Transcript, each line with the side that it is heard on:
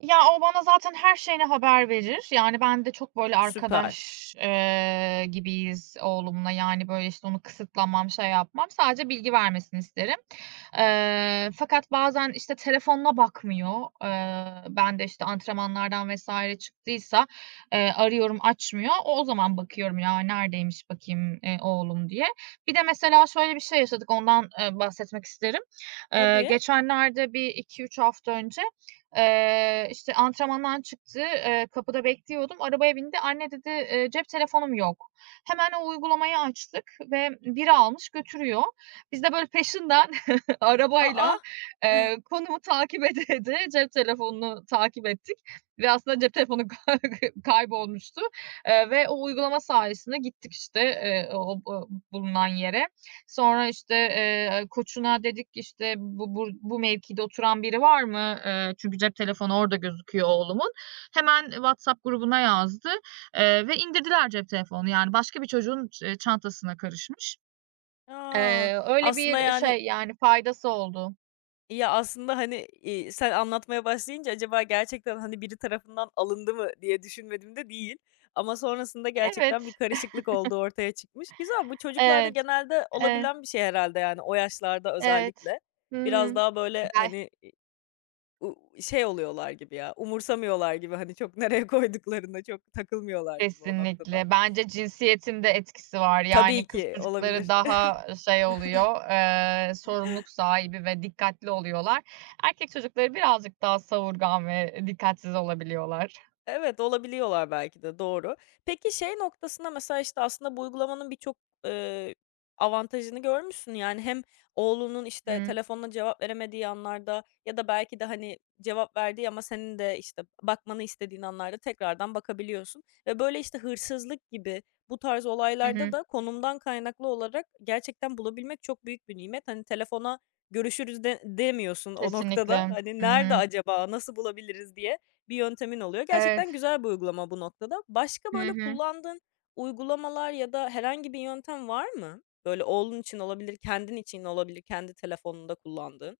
right: Ya, o bana zaten her şeyini haber verir yani ben de çok böyle
left: Süper.
right: arkadaş, eee, gibiyiz oğlumla yani, böyle, işte, onu kısıtlamam, şey yapmam. Sadece bilgi vermesini isterim, eee, fakat bazen, işte, telefonuna bakmıyor. Eee, ben de, işte, antrenmanlardan vs. çıktıysa, eee, arıyorum açmıyor. O o zaman bakıyorum ya neredeymiş bakayım, eee, oğlum diye. Bir de mesela şöyle bir şey yaşadık, ondan, eee, bahsetmek isterim. Eee,
left: Tabii.
right: geçenlerde bir 2-3 hafta önce, eee, işte, antrenmandan çıktı. Eee, kapıda bekliyordum. Arabaya bindi. "Anne" dedi, eee, "cep telefonum yok." Hemen o uygulamayı açtık ve biri almış götürüyor. Biz de böyle peşinden
left: A,
right: arabayla,
left: ah!
right: eee, konumu takip ede ede cep telefonunu takip ettik ve aslında cep telefonu kay kaybolmuştu, eee, ve o uygulama sayesinde gittik işte, eee, o o bulunan yere. Sonra, işte, eee, koçuna dedik, işte, "bu bur bu mevkide oturan biri var mı?" Eee, çünkü cep telefonu orada gözüküyor oğlumun. Hemen WhatsApp grubuna yazdı, eee, ve indirdiler cep telefonunu yani başka bir çocuğun ç eee, çantasına karışmış.
left: A.
right: Eee, öyle
left: Aslında
right: bir
left: yani
right: şey yani faydası oldu.
left: Ya, aslında hani, iii, sen anlatmaya başlayınca acaba gerçekten, hani, biri tarafından alındı mı diye düşünmedim de değil. Ama sonrasında
right: Evet.
left: gerçekten bir karışıklık olduğu ortaya çıkmış. Güzel, bu çocuklarda
right: Evet,
left: genelde
right: evet.
left: olabilen bir şey herhâlde yani o yaşlarda
right: Evet.
left: özellikle.
right: Hı
left: Biraz
right: hı.
left: daha, böyle,
right: [unintelligible]
left: hani i u şey oluyorlar gibi ya umursamıyorlar gibi hani çok nereye koyduklarına çok takılmıyorlar gibi o noktada.
right: Kesinlikle. Bence cinsiyetin de etkisi var.
left: Tabii
right: Yani kız
left: ki,
right: çocukları
left: olabilir.
right: daha, ııı, şey oluyor, eee, sorumluluk sahibi ve dikkatli oluyorlar. Erkek çocukları birazcık daha savurgan ve dikkatsiz olabiliyorlar.
left: Evet, olabiliyorlar belki de, doğru. Peki şey noktasında mesela, işte, aslında bu uygulamanın birçok, ııı, avantajını görmüşsün. Yani hem oğlunun, işte,
right: Hı.
left: telefonuna cevap veremediği anlarda ya da belki de hani cevap verdiği ama senin de, işte, bakmanı istediğin anlarda tekrardan bakabiliyorsun ve, böyle, işte, hırsızlık gibi bu tarz
right: Hı
left: olaylarda
right: hı.
left: da konumdan kaynaklı olarak gerçekten bulabilmek çok büyük bir nimet. Hani telefona görüşürüz de demiyorsun o noktada.
right: Kesinlikle.
left: Hani
right: Hı
left: nerede
right: hı.
left: acaba, nasıl bulabiliriz diye bir yöntemin oluyor.
right: Evet.
left: Gerçekten güzel bir uygulama bu noktada. Başka
right: Hı
left: böyle
right: hı.
left: kullandığın uygulamalar ya da herhangi bir yöntem var mı, böyle oğlun için olabilir, kendin için olabilir, kendi telefonunda kullandığın?